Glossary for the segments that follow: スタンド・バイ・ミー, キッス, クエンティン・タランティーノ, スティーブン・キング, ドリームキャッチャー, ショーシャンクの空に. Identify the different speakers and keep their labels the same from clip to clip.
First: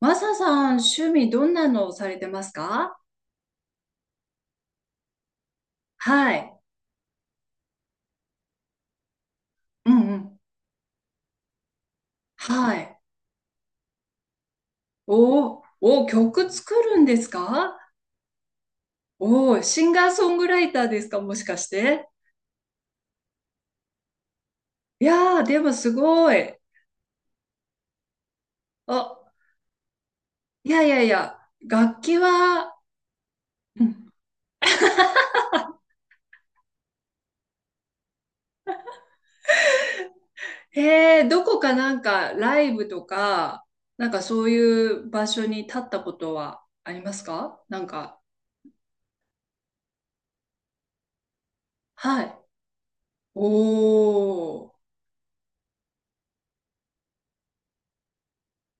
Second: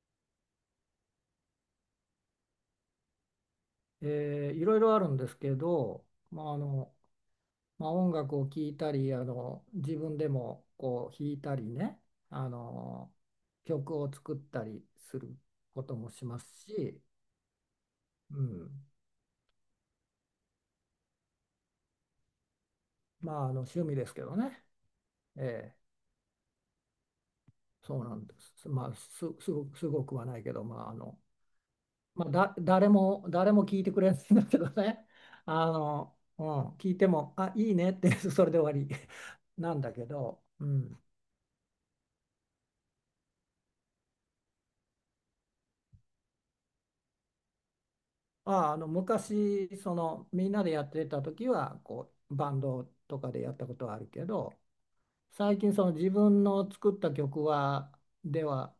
Speaker 1: マサさん、趣味どんなのをされてますか？
Speaker 2: いろいろあるんですけど、
Speaker 1: は
Speaker 2: まあ
Speaker 1: い。
Speaker 2: あのまあ、音楽を聴いたり、
Speaker 1: う
Speaker 2: 自
Speaker 1: んう
Speaker 2: 分で
Speaker 1: ん。
Speaker 2: もこう弾いたりね、あ
Speaker 1: はい。
Speaker 2: の曲を作ったりする
Speaker 1: おー
Speaker 2: こと
Speaker 1: おー、
Speaker 2: もしま
Speaker 1: 曲
Speaker 2: す
Speaker 1: 作る
Speaker 2: し。
Speaker 1: んですか？
Speaker 2: うん、
Speaker 1: おー、シンガーソングライターですか？もしかして。
Speaker 2: まあ、あの趣味ですけどね。
Speaker 1: いやー、でも
Speaker 2: ええ、
Speaker 1: すごい。
Speaker 2: そうなんです。まあ、
Speaker 1: あ、
Speaker 2: すごく、すごくはないけど、
Speaker 1: い
Speaker 2: ま
Speaker 1: やい
Speaker 2: ああ
Speaker 1: やい
Speaker 2: の
Speaker 1: や、楽器
Speaker 2: まあ、
Speaker 1: は、
Speaker 2: 誰も聴い
Speaker 1: う
Speaker 2: てく
Speaker 1: ん。
Speaker 2: れないんだけどね。 うん、聞いても「あ、いいね」って、 それで終わり なんだけど。うん。
Speaker 1: どこかなんかライブとか、なんかそういう場所に立ったことはありますか？なんか、
Speaker 2: ああ、昔みんなでやってた時はこ
Speaker 1: は
Speaker 2: う
Speaker 1: い。
Speaker 2: バンドとかでやったことはあるけど、
Speaker 1: おー、
Speaker 2: 最近自分の作った曲は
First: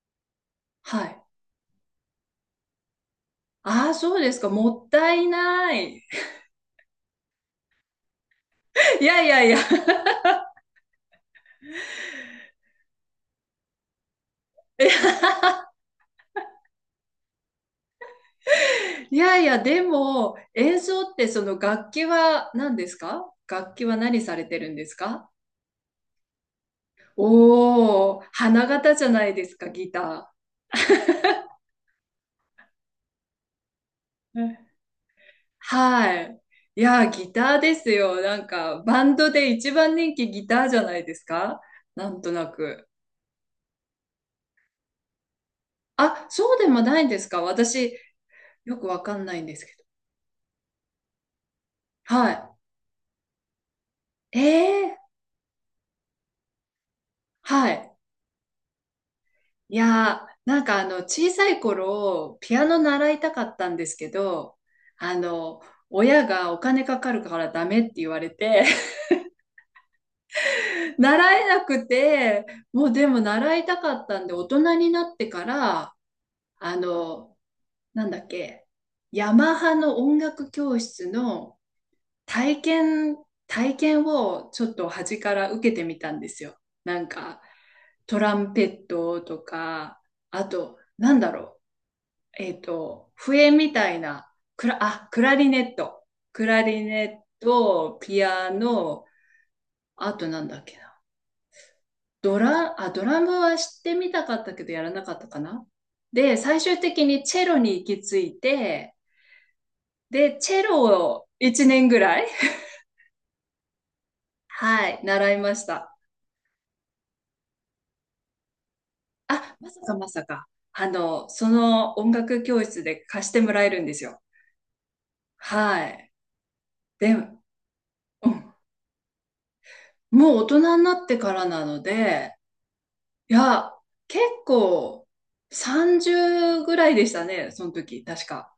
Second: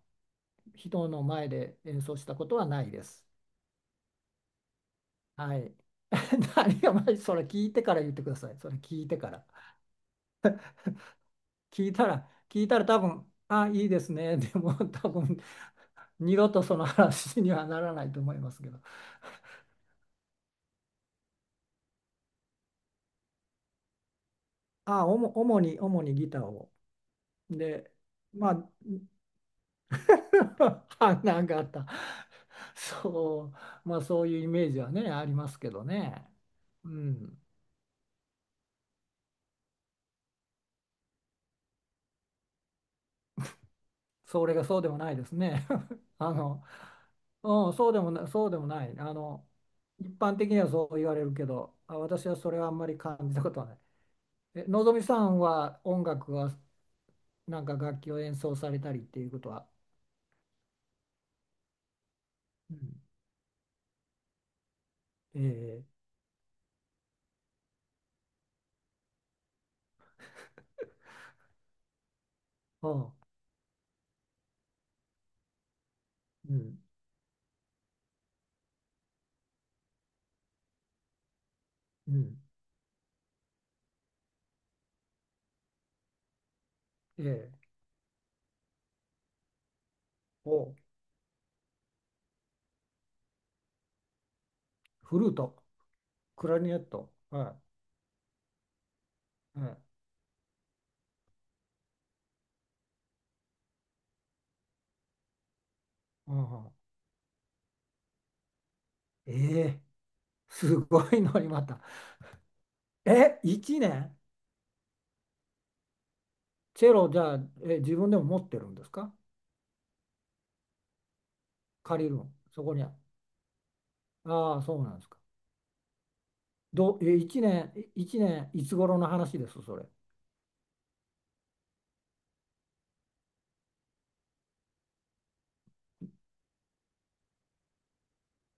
Speaker 1: は
Speaker 2: 人
Speaker 1: い。
Speaker 2: の前で演奏したことはないです。
Speaker 1: ああ、そうですか。もったい
Speaker 2: はい。
Speaker 1: ない。
Speaker 2: 何が。まあ、それ聞いてから言ってください。それ聞
Speaker 1: い
Speaker 2: いて
Speaker 1: やい
Speaker 2: か
Speaker 1: や
Speaker 2: ら。
Speaker 1: いや。
Speaker 2: 聞いたら、多分「あ、いいですね」。でも多分 二度とその話にはならないと思いますけど。
Speaker 1: いやいや、でも、演奏ってその楽器は何ですか？楽器は何されてるんです
Speaker 2: あお
Speaker 1: か？
Speaker 2: も主にギターを。で、
Speaker 1: おおー、
Speaker 2: ま
Speaker 1: 花
Speaker 2: あ、
Speaker 1: 形じゃないですか、ギタ
Speaker 2: 花形。そう、まあ、そう
Speaker 1: ー。
Speaker 2: いう
Speaker 1: う
Speaker 2: イメ
Speaker 1: ん。
Speaker 2: ージはね、ありますけど
Speaker 1: は
Speaker 2: ね。
Speaker 1: い。い
Speaker 2: う
Speaker 1: や、ギ
Speaker 2: ん。
Speaker 1: ターですよ。なんか、バンドで一番人気ギターじゃないですか？なんとなく。
Speaker 2: それがそうでもないですね。
Speaker 1: あ、
Speaker 2: あ
Speaker 1: そう
Speaker 2: の、
Speaker 1: でもないんですか？
Speaker 2: うん、
Speaker 1: 私、
Speaker 2: そうでも
Speaker 1: よ
Speaker 2: な
Speaker 1: く
Speaker 2: い。
Speaker 1: わかんないんですけど。
Speaker 2: 一般的にはそう言われるけど、あ、私は
Speaker 1: は
Speaker 2: それはあんまり感じたことはない。
Speaker 1: い。
Speaker 2: え、
Speaker 1: え
Speaker 2: のぞ
Speaker 1: ー、
Speaker 2: みさんは音楽は、なん
Speaker 1: は
Speaker 2: か
Speaker 1: い。
Speaker 2: 楽器を演奏されたりっていうことは？
Speaker 1: いやー、なんか小さい頃、ピア
Speaker 2: う
Speaker 1: ノ
Speaker 2: ん。
Speaker 1: 習いたかったんですけど、あの、
Speaker 2: ええ。
Speaker 1: 親がお金かかるからダメって言われて、習えなくて、もう
Speaker 2: あ
Speaker 1: でも習いたかったんで、大人になってから、
Speaker 2: う
Speaker 1: あ
Speaker 2: ん、
Speaker 1: の、なんだっけ、ヤマハの音楽教室の
Speaker 2: うん、
Speaker 1: 体験、体験をちょっと端から受けてみたんですよ。なんか、
Speaker 2: ええ。
Speaker 1: トランペットとか、あ
Speaker 2: お、
Speaker 1: と、なんだろう。笛みたいな、あ、
Speaker 2: フ
Speaker 1: ク
Speaker 2: ル
Speaker 1: ラ
Speaker 2: ー
Speaker 1: リ
Speaker 2: ト、
Speaker 1: ネット。ク
Speaker 2: クラ
Speaker 1: ラ
Speaker 2: リネッ
Speaker 1: リ
Speaker 2: ト、
Speaker 1: ネッ
Speaker 2: は
Speaker 1: ト、ピアノ、
Speaker 2: い、はい。
Speaker 1: あとなんだっけな。あ、ドラムは知ってみたかったけどやらなかったかな。
Speaker 2: う
Speaker 1: で、最
Speaker 2: ん、
Speaker 1: 終的にチェロに行き着いて、
Speaker 2: ええ、
Speaker 1: で、チェ
Speaker 2: す
Speaker 1: ロ
Speaker 2: ごい
Speaker 1: を
Speaker 2: のにま
Speaker 1: 1
Speaker 2: た。
Speaker 1: 年ぐらい、
Speaker 2: え、1年？
Speaker 1: はい、習いました。
Speaker 2: チェロじゃあ、え、自分でも持ってるんですか？
Speaker 1: あ、まさかまさか。その
Speaker 2: 借
Speaker 1: 音
Speaker 2: りるの
Speaker 1: 楽教
Speaker 2: そこ
Speaker 1: 室
Speaker 2: に
Speaker 1: で貸してもらえるんですよ。
Speaker 2: ああ、そうなんですか。
Speaker 1: はい。
Speaker 2: どう、
Speaker 1: で、
Speaker 2: え、
Speaker 1: うん、
Speaker 2: 1年、1年、いつ頃の話です、それ。
Speaker 1: もう大人になってからなので、いや、結構30ぐらいでしたね、その時、確か。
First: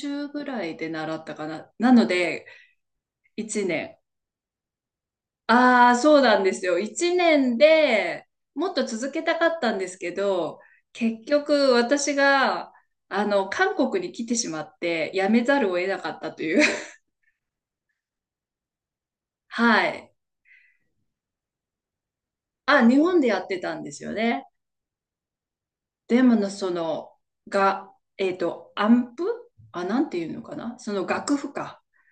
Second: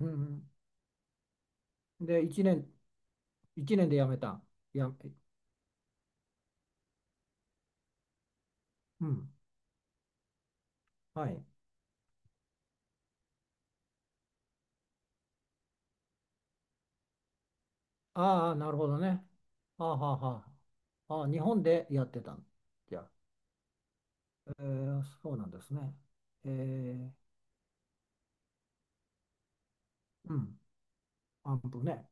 Speaker 2: う
Speaker 1: ぐ
Speaker 2: ん
Speaker 1: らいで習ったかな。な
Speaker 2: う
Speaker 1: の
Speaker 2: ん。で、1
Speaker 1: で、
Speaker 2: 年、
Speaker 1: 1
Speaker 2: 一年で
Speaker 1: 年。
Speaker 2: やめたん？や、
Speaker 1: ああ、そうなんですよ。1年でもっと
Speaker 2: う
Speaker 1: 続け
Speaker 2: ん。
Speaker 1: たかったんですけど、結
Speaker 2: はい。
Speaker 1: 局私が、韓国に来てしまって、辞めざるを得なかったという。
Speaker 2: ああ、なるほどね。
Speaker 1: は
Speaker 2: はあは
Speaker 1: い。
Speaker 2: あはあ。ああ、日本でやってたん？
Speaker 1: あ、
Speaker 2: じ
Speaker 1: 日
Speaker 2: ゃあ、
Speaker 1: 本でやってたんですよね。
Speaker 2: そうなんですね。
Speaker 1: でも
Speaker 2: え
Speaker 1: の、その、
Speaker 2: ー
Speaker 1: が、アンプ、あ、なんていう
Speaker 2: う
Speaker 1: のか
Speaker 2: ん。
Speaker 1: な、その楽譜
Speaker 2: アン
Speaker 1: か。
Speaker 2: プね。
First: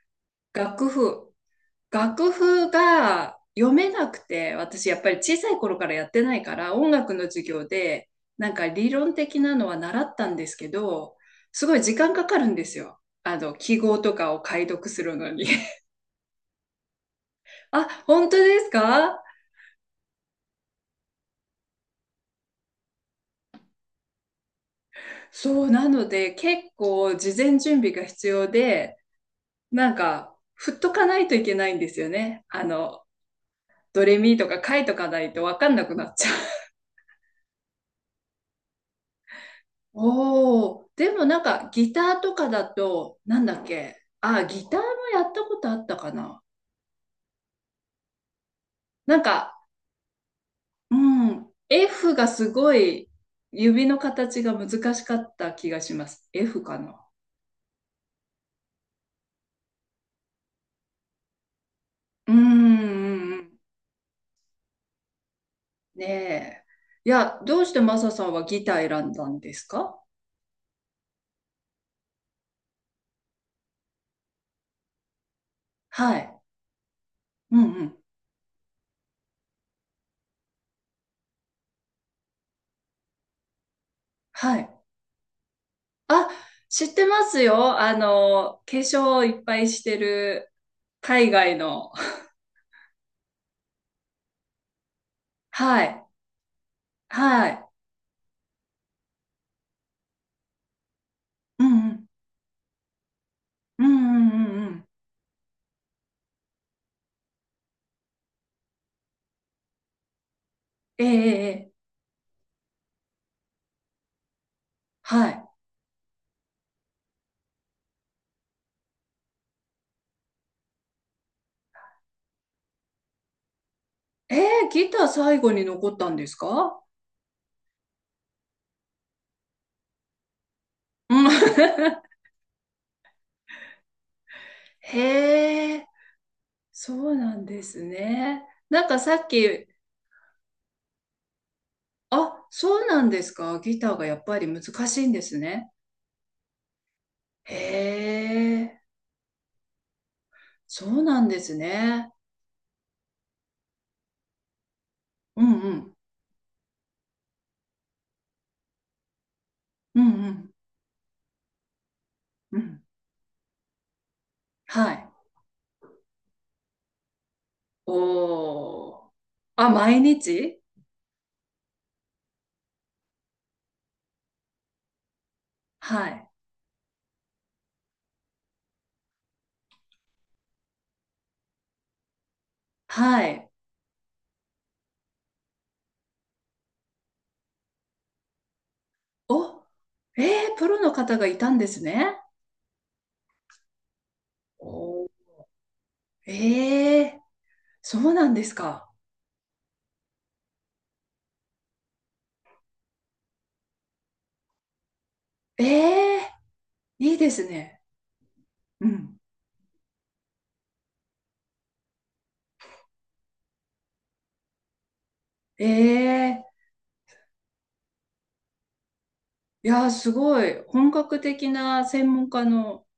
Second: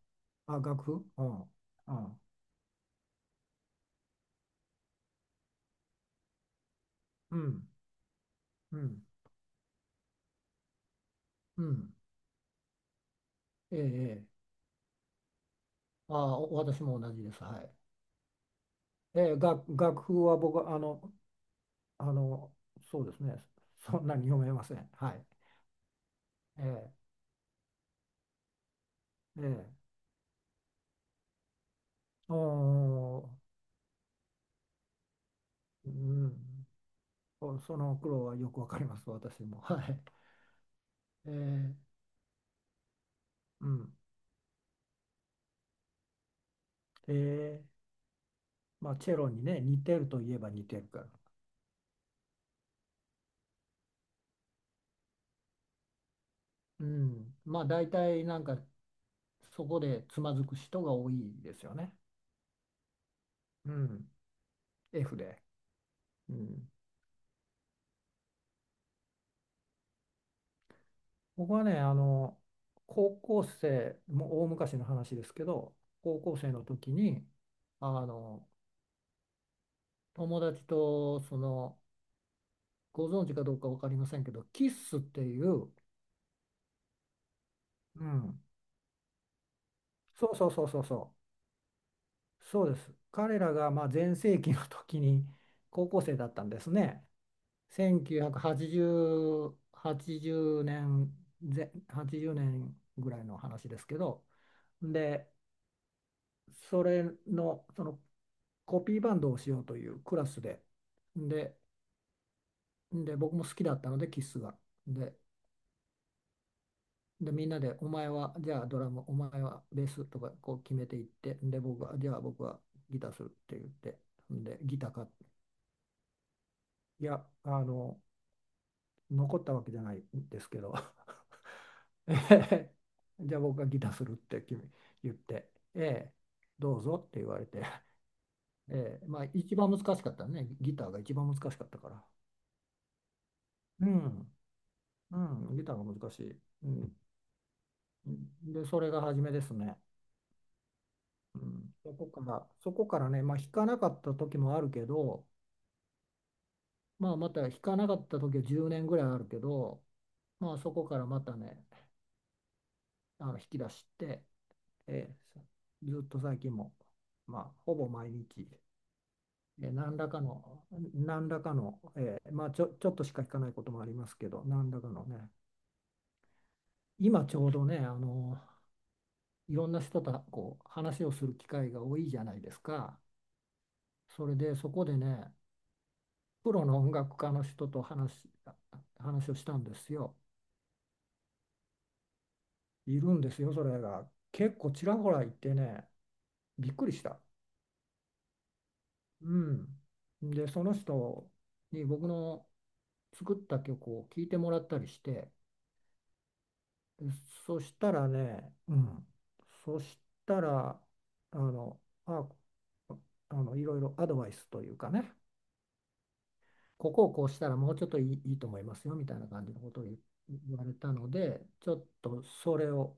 Speaker 2: あ、楽
Speaker 1: 楽
Speaker 2: 譜、う
Speaker 1: 譜。
Speaker 2: ん。うん。
Speaker 1: 楽譜が読めなくて、私やっぱり小さい頃からやってないから、音楽の
Speaker 2: う
Speaker 1: 授業
Speaker 2: ん
Speaker 1: で、なんか
Speaker 2: う
Speaker 1: 理
Speaker 2: ん、
Speaker 1: 論的なのは習ったんですけど、
Speaker 2: う
Speaker 1: すごい
Speaker 2: ん、
Speaker 1: 時間かかるんですよ。
Speaker 2: え
Speaker 1: 記号と
Speaker 2: え、ええ。
Speaker 1: かを解読するのに。
Speaker 2: ああ、私も同じです。はい。
Speaker 1: あ、本当です
Speaker 2: え
Speaker 1: か？
Speaker 2: え、楽譜は僕は、あの、そうですね、そんなに読めません。はい。
Speaker 1: そう、なので結
Speaker 2: え
Speaker 1: 構事前準備が必要で、
Speaker 2: え、ええ、
Speaker 1: なんか、振っとかないといけないんですよ
Speaker 2: お
Speaker 1: ね。
Speaker 2: ー、
Speaker 1: ドレミとか書いとかないとわかんな
Speaker 2: う
Speaker 1: くなっちゃ
Speaker 2: ん。
Speaker 1: う。
Speaker 2: その苦労はよくわかります。私も。はい。
Speaker 1: おお、でも
Speaker 2: え
Speaker 1: なんか
Speaker 2: え、
Speaker 1: ギターとかだと、なんだっ
Speaker 2: うん、
Speaker 1: け、あ、ギターもやったことあったかな？
Speaker 2: ええ、まあ、チェ
Speaker 1: なん
Speaker 2: ロにね、
Speaker 1: か、
Speaker 2: 似てるといえば似てる
Speaker 1: う
Speaker 2: から。
Speaker 1: ん、F がすごい指の形が難しかった気がします。F か
Speaker 2: う
Speaker 1: な？
Speaker 2: ん、まあ、大体なんか、そこでつまずく人が多いですよね。
Speaker 1: うん、うんうん、
Speaker 2: うん、F で。
Speaker 1: ね
Speaker 2: う
Speaker 1: え。
Speaker 2: ん、
Speaker 1: いや、どうしてマサさんはギター選んだんですか？
Speaker 2: 僕はね、あの、高校生、もう大昔の話ですけど、
Speaker 1: は
Speaker 2: 高
Speaker 1: い。
Speaker 2: 校生の時に、
Speaker 1: うんう
Speaker 2: あ
Speaker 1: ん。
Speaker 2: の、友達と、ご存知かどうか分かりませんけど、
Speaker 1: は
Speaker 2: キ
Speaker 1: い。
Speaker 2: ッスっていう、
Speaker 1: あ、知ってますよ。
Speaker 2: うん、
Speaker 1: 化粧をいっぱいして
Speaker 2: そうそう
Speaker 1: る
Speaker 2: そうそうそ
Speaker 1: 海外の。
Speaker 2: う、そうです。彼らが、まあ、全盛期の時に
Speaker 1: は
Speaker 2: 高校
Speaker 1: い。
Speaker 2: 生だったんですね。
Speaker 1: はい。
Speaker 2: 1980、80年、
Speaker 1: うん
Speaker 2: ぜ
Speaker 1: うん。
Speaker 2: 80年ぐらいの話で
Speaker 1: う
Speaker 2: す
Speaker 1: ん
Speaker 2: け
Speaker 1: う
Speaker 2: ど、
Speaker 1: んうんうん。
Speaker 2: で、それの、そのコピーバンドをしようというクラスで、
Speaker 1: え
Speaker 2: で、
Speaker 1: えええ。
Speaker 2: で僕も好きだったので、キスが。で、
Speaker 1: はい。
Speaker 2: でみんなで、お前はじゃあドラム、お前はベースとかこう決めていって、で、僕は、じゃあ僕はギターするって言って、
Speaker 1: え
Speaker 2: で、
Speaker 1: え、
Speaker 2: ギ
Speaker 1: ギ
Speaker 2: ター
Speaker 1: タ
Speaker 2: 買っ
Speaker 1: ー
Speaker 2: て。
Speaker 1: 最後に残ったんですか？
Speaker 2: いや、あの、残ったわけじゃないんですけど、
Speaker 1: うん。
Speaker 2: ええ、じゃあ僕がギターするって君言って、
Speaker 1: へ
Speaker 2: え
Speaker 1: え、
Speaker 2: え、どう
Speaker 1: そ
Speaker 2: ぞっ
Speaker 1: う
Speaker 2: て言
Speaker 1: な
Speaker 2: わ
Speaker 1: ん
Speaker 2: れ
Speaker 1: で
Speaker 2: て、
Speaker 1: すね。なんか
Speaker 2: ええ、
Speaker 1: さ
Speaker 2: まあ、
Speaker 1: っ
Speaker 2: 一
Speaker 1: き、
Speaker 2: 番難しかったね、ギターが一番難しかったから。
Speaker 1: あ、そうなんですか。ギ
Speaker 2: う
Speaker 1: ターがやっ
Speaker 2: ん、
Speaker 1: ぱり難しいん
Speaker 2: う
Speaker 1: です
Speaker 2: ん、ギ
Speaker 1: ね。
Speaker 2: ターが難しい。うん。
Speaker 1: へ
Speaker 2: で、
Speaker 1: え、
Speaker 2: それが初めですね。
Speaker 1: そうなん
Speaker 2: う
Speaker 1: です
Speaker 2: ん。
Speaker 1: ね。
Speaker 2: そこからね、まあ、弾かなかった時もあるけど、
Speaker 1: うんうん。
Speaker 2: まあ、また弾かなかった時は10年ぐらいあるけど、
Speaker 1: うんうん
Speaker 2: まあ、そこからまたね、
Speaker 1: うん。
Speaker 2: 弾き出して、
Speaker 1: はい。
Speaker 2: えーずっと最近も、まあ、ほぼ毎日、
Speaker 1: おー。あ、
Speaker 2: えー何
Speaker 1: 毎
Speaker 2: らか
Speaker 1: 日。
Speaker 2: の、何らかの、まあ、ちょっとしか弾かないこともありますけど、何らかのね、
Speaker 1: はい。
Speaker 2: 今ちょうどね、あの、いろんな人とこう話をする機会が多いじゃないですか。
Speaker 1: はい。
Speaker 2: それでそこでね、プロの音楽家の人と話をした
Speaker 1: お、
Speaker 2: んですよ。
Speaker 1: プロの方がいたんですね。
Speaker 2: いるんですよ、それが。結構ちら
Speaker 1: お、
Speaker 2: ほらいてね、びっくり
Speaker 1: え
Speaker 2: した。
Speaker 1: え、そうなんですか。
Speaker 2: うん。で、その人に僕の作った曲を聴いてもらったりして、
Speaker 1: ええ、
Speaker 2: で
Speaker 1: いいです
Speaker 2: そし
Speaker 1: ね。
Speaker 2: たらね、う
Speaker 1: う
Speaker 2: ん。
Speaker 1: ん。
Speaker 2: そしたら、あの、あ、あの、いろいろアドバイスというかね、
Speaker 1: ええ、
Speaker 2: ここをこうしたらもうちょっといいと思いますよみたいな感じの
Speaker 1: い
Speaker 2: ことを
Speaker 1: やー、すご
Speaker 2: 言
Speaker 1: い。
Speaker 2: われ
Speaker 1: 本
Speaker 2: たの
Speaker 1: 格
Speaker 2: で、
Speaker 1: 的
Speaker 2: ちょっ
Speaker 1: な専
Speaker 2: と
Speaker 1: 門家
Speaker 2: それ
Speaker 1: の、
Speaker 2: を、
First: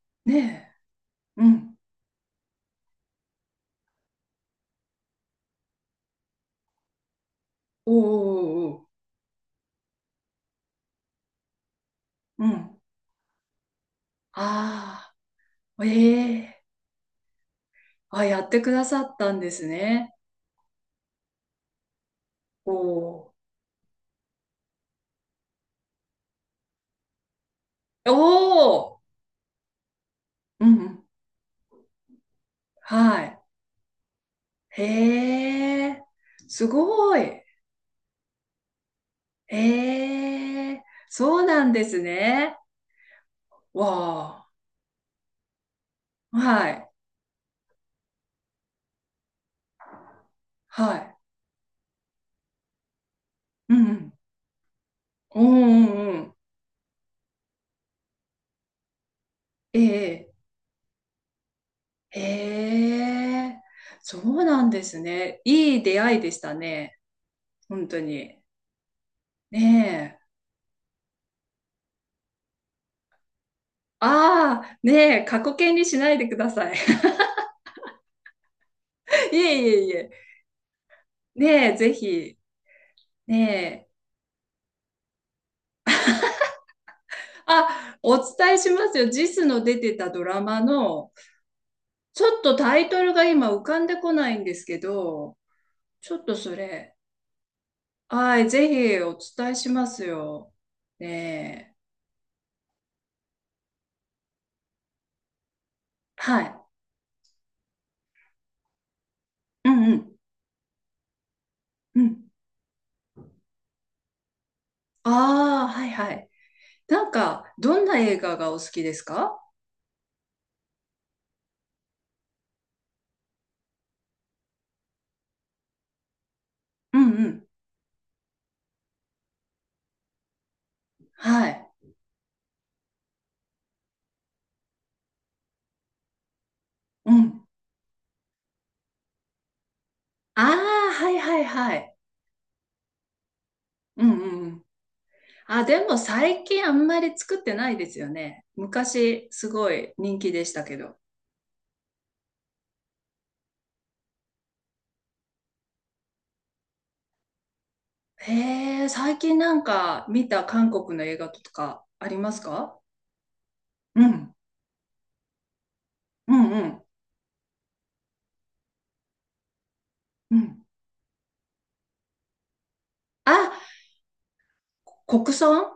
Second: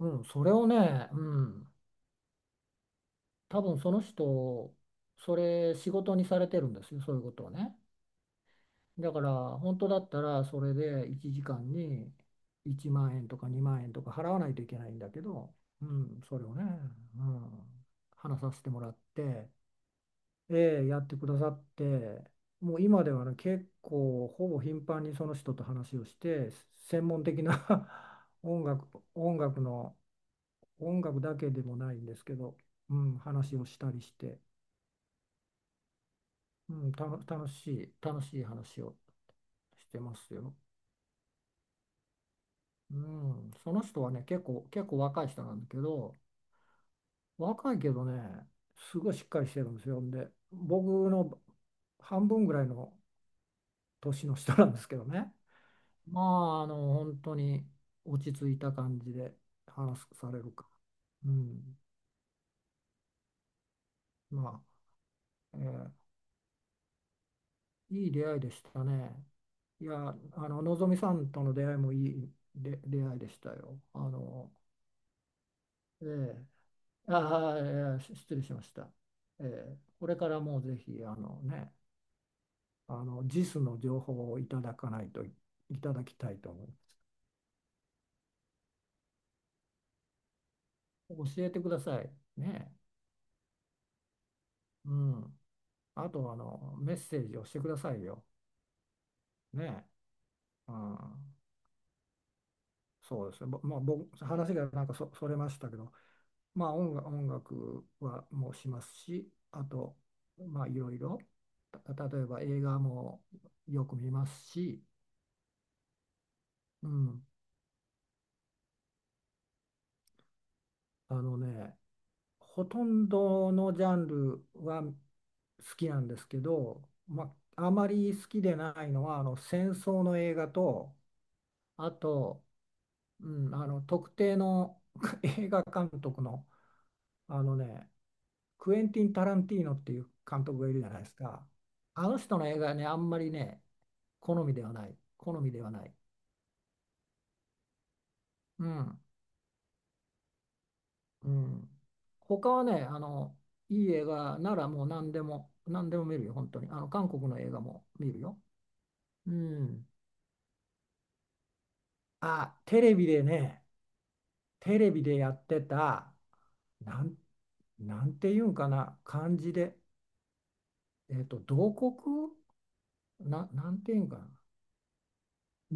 Speaker 2: うん、それを
Speaker 1: ね
Speaker 2: ね、
Speaker 1: え、
Speaker 2: う
Speaker 1: う
Speaker 2: ん、
Speaker 1: ん。
Speaker 2: 多分その人、それ仕事にされてるんですよ、そういうことをね。
Speaker 1: おーおーおー。
Speaker 2: だから本当だったらそれで1時間に
Speaker 1: うん。
Speaker 2: 1万円とか2万円とか払わないといけないんだけど、
Speaker 1: ああ、
Speaker 2: うん、それを
Speaker 1: え
Speaker 2: ね、
Speaker 1: え、
Speaker 2: うん、
Speaker 1: あ、や
Speaker 2: 話
Speaker 1: っ
Speaker 2: さ
Speaker 1: て
Speaker 2: せ
Speaker 1: く
Speaker 2: ても
Speaker 1: だ
Speaker 2: らっ
Speaker 1: さったん
Speaker 2: て。
Speaker 1: ですね。
Speaker 2: ええ、やってくださって、
Speaker 1: お
Speaker 2: もう今では
Speaker 1: ー。
Speaker 2: ね、結構ほぼ頻繁にその人と話をして、専門的な
Speaker 1: お ー、
Speaker 2: 音楽の、
Speaker 1: うんう
Speaker 2: 音
Speaker 1: ん。
Speaker 2: 楽だけでもないんですけど、うん、
Speaker 1: はい。
Speaker 2: 話をしたりして、
Speaker 1: へえ、す
Speaker 2: うん、
Speaker 1: ごい。
Speaker 2: 楽しい話をしてますよ。
Speaker 1: ええ、そうなんですね。
Speaker 2: うん、その人はね、
Speaker 1: わ
Speaker 2: 結構若い人なんだけど、
Speaker 1: あ、はい、
Speaker 2: 若いけどね、すごいしっかりしてるんですよ。で、僕
Speaker 1: はい。
Speaker 2: の半分ぐらいの
Speaker 1: うんうん
Speaker 2: 年の人なんですけどね。
Speaker 1: うんうんう
Speaker 2: ま
Speaker 1: ん。
Speaker 2: あ、あの、本当に落ち着いた感じで
Speaker 1: え
Speaker 2: 話さ
Speaker 1: え、
Speaker 2: れるか。うん。
Speaker 1: ええ、そうな
Speaker 2: ま
Speaker 1: んですね。
Speaker 2: あ、
Speaker 1: いい出会いでしたね。本当
Speaker 2: いい出会い
Speaker 1: に。
Speaker 2: でしたね。い
Speaker 1: ね
Speaker 2: や、
Speaker 1: え。
Speaker 2: あの、のぞみさんとの出会いもいいで出会いでしたよ。あの、
Speaker 1: ああ、ねえ、過去形にし
Speaker 2: え
Speaker 1: ないでく
Speaker 2: え。
Speaker 1: ださい。
Speaker 2: ああ、ええし失礼しました。
Speaker 1: い
Speaker 2: え
Speaker 1: えい
Speaker 2: え、
Speaker 1: えい
Speaker 2: これ
Speaker 1: え。
Speaker 2: からもぜひ、あの
Speaker 1: ね
Speaker 2: ね、
Speaker 1: え、ぜひ。
Speaker 2: あの、
Speaker 1: ね
Speaker 2: JIS の
Speaker 1: え。
Speaker 2: 情報をいただきたいと思い
Speaker 1: あ、お伝えしますよ。JIS の出てたドラマの、
Speaker 2: ます。教えてください。
Speaker 1: ちょっと
Speaker 2: ね。
Speaker 1: タイトルが今浮かんでこないんですけ
Speaker 2: う
Speaker 1: ど、
Speaker 2: ん。あ
Speaker 1: ちょっ
Speaker 2: と、
Speaker 1: と
Speaker 2: あ
Speaker 1: そ
Speaker 2: の、
Speaker 1: れ、
Speaker 2: メッセージをしてくださいよ。
Speaker 1: はい、ぜひお伝えしま
Speaker 2: ね。
Speaker 1: すよ。
Speaker 2: うん、
Speaker 1: ね
Speaker 2: そうですね。まあ、僕、話がなんかそれましたけど、
Speaker 1: え。はい。
Speaker 2: まあ、音楽はもうしますし、あ
Speaker 1: うんう
Speaker 2: と、
Speaker 1: ん。
Speaker 2: まあ、いろいろ、
Speaker 1: う
Speaker 2: 例
Speaker 1: ん。
Speaker 2: えば映画もよく見ますし、
Speaker 1: ああ、はいはい。
Speaker 2: う
Speaker 1: なん
Speaker 2: ん、
Speaker 1: か、どんな映画がお好きですか？
Speaker 2: あのね、ほとんどのジャンルは好きなんですけど、
Speaker 1: うんう
Speaker 2: ま
Speaker 1: ん。
Speaker 2: あ、あまり好きでないのはあの戦争の映画と、
Speaker 1: はい。
Speaker 2: あと、うん、あの特定の 映画監督の、
Speaker 1: う
Speaker 2: あ
Speaker 1: ん。
Speaker 2: のね、クエンティン・タランティーノっていう
Speaker 1: あ
Speaker 2: 監督がいるじゃ
Speaker 1: あ、
Speaker 2: ないで
Speaker 1: は
Speaker 2: す
Speaker 1: いはい
Speaker 2: か。
Speaker 1: はい。
Speaker 2: あの人の映画ね、あんまりね、
Speaker 1: うんう
Speaker 2: 好
Speaker 1: んう
Speaker 2: みで
Speaker 1: ん。
Speaker 2: はない。好みで
Speaker 1: あ、
Speaker 2: は
Speaker 1: で
Speaker 2: ない。
Speaker 1: も最近あんまり作ってないですよね。
Speaker 2: うん。
Speaker 1: 昔すごい人気でしたけど。
Speaker 2: うん。他はね、あの、いい映画ならもう何でも、何でも見るよ、本当に。あの、韓国の映画も見る
Speaker 1: へ
Speaker 2: よ。
Speaker 1: え、最
Speaker 2: う
Speaker 1: 近なん
Speaker 2: ん。
Speaker 1: か見た韓国の映画とかあります
Speaker 2: あ、
Speaker 1: か？
Speaker 2: テレビでね、
Speaker 1: うん。
Speaker 2: テレビでやってた、
Speaker 1: うんうん
Speaker 2: なん、なんていうんかな、漢字で、
Speaker 1: うん。
Speaker 2: えっと、同国な、
Speaker 1: あ、
Speaker 2: なんていうんかな、
Speaker 1: 国村、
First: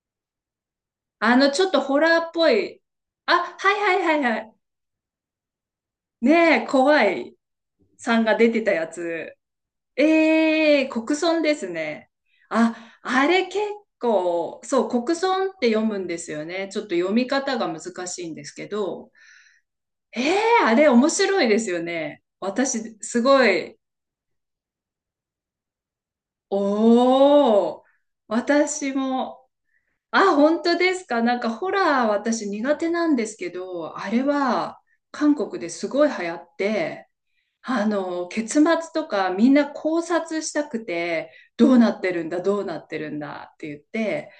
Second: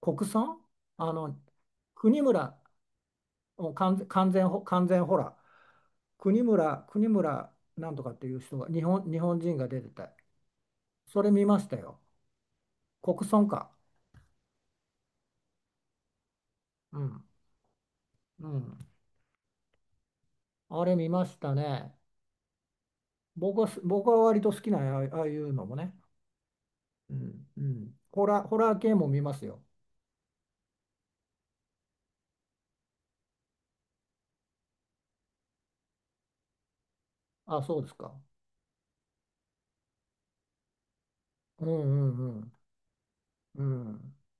Speaker 2: 国産、あの、
Speaker 1: ちょっとホラー
Speaker 2: 国
Speaker 1: っぽ
Speaker 2: 村、
Speaker 1: い。あ、はいはいはいはい。
Speaker 2: 完全ほら、
Speaker 1: ねえ、怖
Speaker 2: 国
Speaker 1: い
Speaker 2: 村なんとかっ
Speaker 1: さん
Speaker 2: てい
Speaker 1: が
Speaker 2: う
Speaker 1: 出
Speaker 2: 人
Speaker 1: て
Speaker 2: が、
Speaker 1: たや
Speaker 2: 日
Speaker 1: つ。
Speaker 2: 本人が出てた。
Speaker 1: ええ、国
Speaker 2: それ
Speaker 1: 村
Speaker 2: 見
Speaker 1: で
Speaker 2: まし
Speaker 1: す
Speaker 2: たよ。
Speaker 1: ね。あ、
Speaker 2: 国
Speaker 1: あ
Speaker 2: 村
Speaker 1: れ結
Speaker 2: か。
Speaker 1: 構、そう、国村って読むんですよね。ちょっと
Speaker 2: う
Speaker 1: 読
Speaker 2: ん。
Speaker 1: み方が難しいんで
Speaker 2: う
Speaker 1: すけ
Speaker 2: ん。
Speaker 1: ど。ええ。あ
Speaker 2: あ
Speaker 1: れ
Speaker 2: れ
Speaker 1: 面
Speaker 2: 見まし
Speaker 1: 白い
Speaker 2: た
Speaker 1: ですよ
Speaker 2: ね。
Speaker 1: ね。私、すごい、
Speaker 2: 僕は割と好きな、ああいうのもね。うん。う
Speaker 1: おー、
Speaker 2: ん。ホラー
Speaker 1: 私
Speaker 2: 系も見ます
Speaker 1: も、
Speaker 2: よ。
Speaker 1: あ、本当ですか。なんかホラー私苦手なんですけど、あれは韓国ですごい流行って、
Speaker 2: あ、そうですか。
Speaker 1: 結末とかみんな考察したくて、
Speaker 2: う
Speaker 1: ど
Speaker 2: ん
Speaker 1: うなっ
Speaker 2: う
Speaker 1: てるん
Speaker 2: ん
Speaker 1: だ、
Speaker 2: うん。
Speaker 1: どうなってるんだっ
Speaker 2: う
Speaker 1: て言っ
Speaker 2: ん。
Speaker 1: て、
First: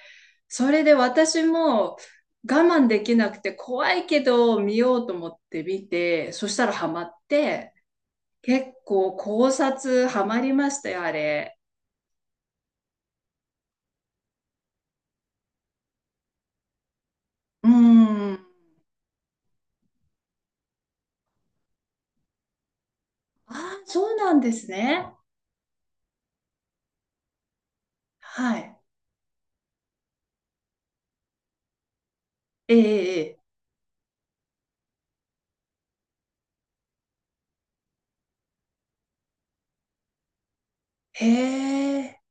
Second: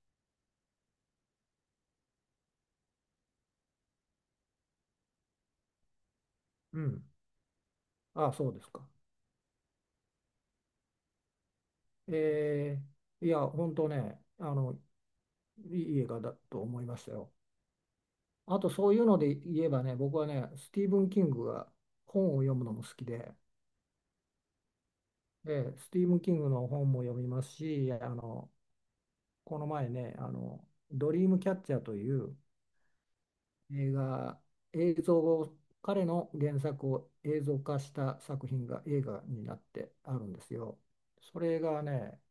Speaker 1: それで私も我慢できなくて怖いけど見ようと思って見て、そしたら
Speaker 2: う
Speaker 1: ハマ
Speaker 2: ん。
Speaker 1: って、
Speaker 2: あ、そうで
Speaker 1: 結
Speaker 2: すか。
Speaker 1: 構考察ハマりましたよ、あれ。
Speaker 2: えいや、本当ね、あの、いい映画だと思いましたよ。
Speaker 1: うーん。
Speaker 2: あと、そういうので言えばね、僕はね、スティーブン・キングが本を読むのも好きで、
Speaker 1: ああ、そうなんですね。
Speaker 2: で、スティーブン・キングの本も読みますし、あの、
Speaker 1: はい。
Speaker 2: この前ね、あの、ドリームキャッチャーという、
Speaker 1: ええ、
Speaker 2: 映画、映像を、彼の原作を映像化した作品が映画になってあるんですよ。
Speaker 1: ええ。
Speaker 2: それが
Speaker 1: へ
Speaker 2: ね、
Speaker 1: え。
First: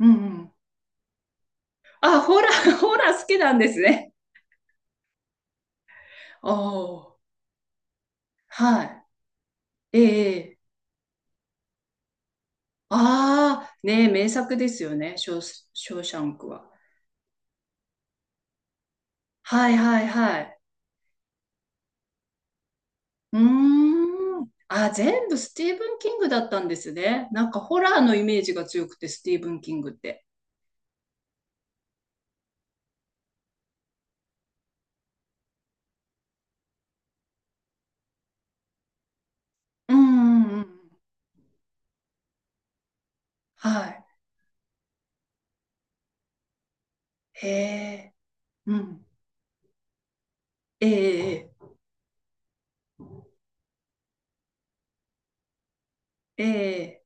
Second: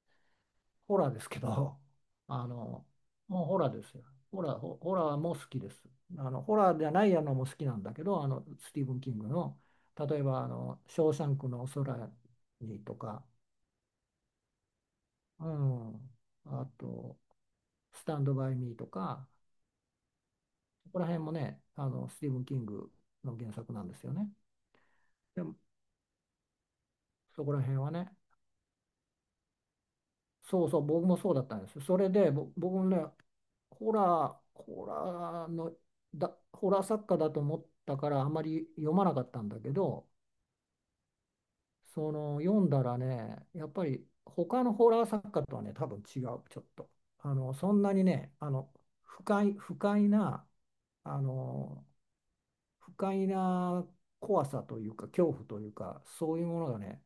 Speaker 1: うんうん。
Speaker 2: ホラーですけど、
Speaker 1: あ、ホラ
Speaker 2: あ
Speaker 1: ー、
Speaker 2: の、
Speaker 1: ホラー好き
Speaker 2: もう
Speaker 1: なん
Speaker 2: ホ
Speaker 1: で
Speaker 2: ラー
Speaker 1: す
Speaker 2: ですよ。
Speaker 1: ね。
Speaker 2: ホラーも好きです。あの、
Speaker 1: お
Speaker 2: ホラーじゃない
Speaker 1: お、
Speaker 2: やのも好きなんだけど、あの、スティ
Speaker 1: は
Speaker 2: ーブン・
Speaker 1: い。
Speaker 2: キングの、例え
Speaker 1: え
Speaker 2: ば、あ
Speaker 1: え。
Speaker 2: の、ショーシャンクの空にとか、
Speaker 1: ああ、ねえ、名作ですよね、
Speaker 2: う
Speaker 1: ショー
Speaker 2: ん、
Speaker 1: シャンク
Speaker 2: あ
Speaker 1: は。
Speaker 2: と、スタンド・バイ・ミーとか、
Speaker 1: はいはいはい。
Speaker 2: そこら辺もね、あの、スティーブン・キングの
Speaker 1: う
Speaker 2: 原作なん
Speaker 1: ー
Speaker 2: ですよね。
Speaker 1: ん。あ、全部
Speaker 2: で
Speaker 1: ス
Speaker 2: も、
Speaker 1: ティーブン・キングだったんですね。な
Speaker 2: そ
Speaker 1: ん
Speaker 2: こ
Speaker 1: か
Speaker 2: ら辺
Speaker 1: ホ
Speaker 2: は
Speaker 1: ラー
Speaker 2: ね、
Speaker 1: のイメージが強くて、スティーブン・キングって。
Speaker 2: そうそう、僕もそうだったんですよ。それで、僕もね、ホラー、ホラーの、ホラー作家だと思ったから、あまり読まなかったんだけ
Speaker 1: うん
Speaker 2: ど、
Speaker 1: うんうん。
Speaker 2: その、読んだらね、や
Speaker 1: は
Speaker 2: っぱ
Speaker 1: い。
Speaker 2: り、他のホラー作家とはね、多分違う、ちょっと。あ
Speaker 1: へ
Speaker 2: の、そんなに
Speaker 1: え。
Speaker 2: ね、あの、
Speaker 1: うん。
Speaker 2: 不快な、
Speaker 1: え
Speaker 2: あ
Speaker 1: え、
Speaker 2: の、不快な怖さというか、恐怖というか、そうい
Speaker 1: え
Speaker 2: うものがね、
Speaker 1: え、ええ。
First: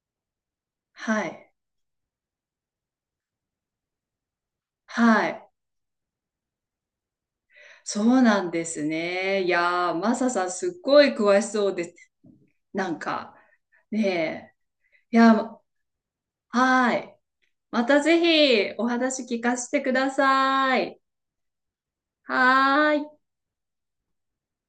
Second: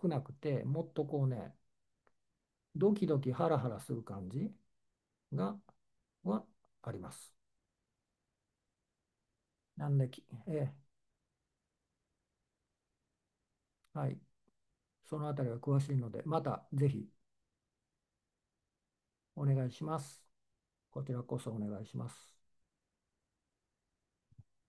Speaker 2: 少なくて、もっとこ
Speaker 1: は
Speaker 2: う
Speaker 1: い。
Speaker 2: ね、ドキドキハラハラする感じ。
Speaker 1: はい。
Speaker 2: が、はあります。
Speaker 1: そうなんですね。い
Speaker 2: な
Speaker 1: やー、
Speaker 2: んで
Speaker 1: マ
Speaker 2: き、
Speaker 1: サさん、すっ
Speaker 2: え
Speaker 1: ごい詳しそうです。なんか、
Speaker 2: ーはい、
Speaker 1: ねえ。い
Speaker 2: そのあたりは
Speaker 1: や、
Speaker 2: 詳しいので、またぜ
Speaker 1: は
Speaker 2: ひ、
Speaker 1: い。またぜひお話聞
Speaker 2: お
Speaker 1: か
Speaker 2: 願
Speaker 1: せ
Speaker 2: い
Speaker 1: て
Speaker 2: し
Speaker 1: く
Speaker 2: ま
Speaker 1: だ
Speaker 2: す。
Speaker 1: さい。
Speaker 2: こちらこそお願いします。
Speaker 1: はーい。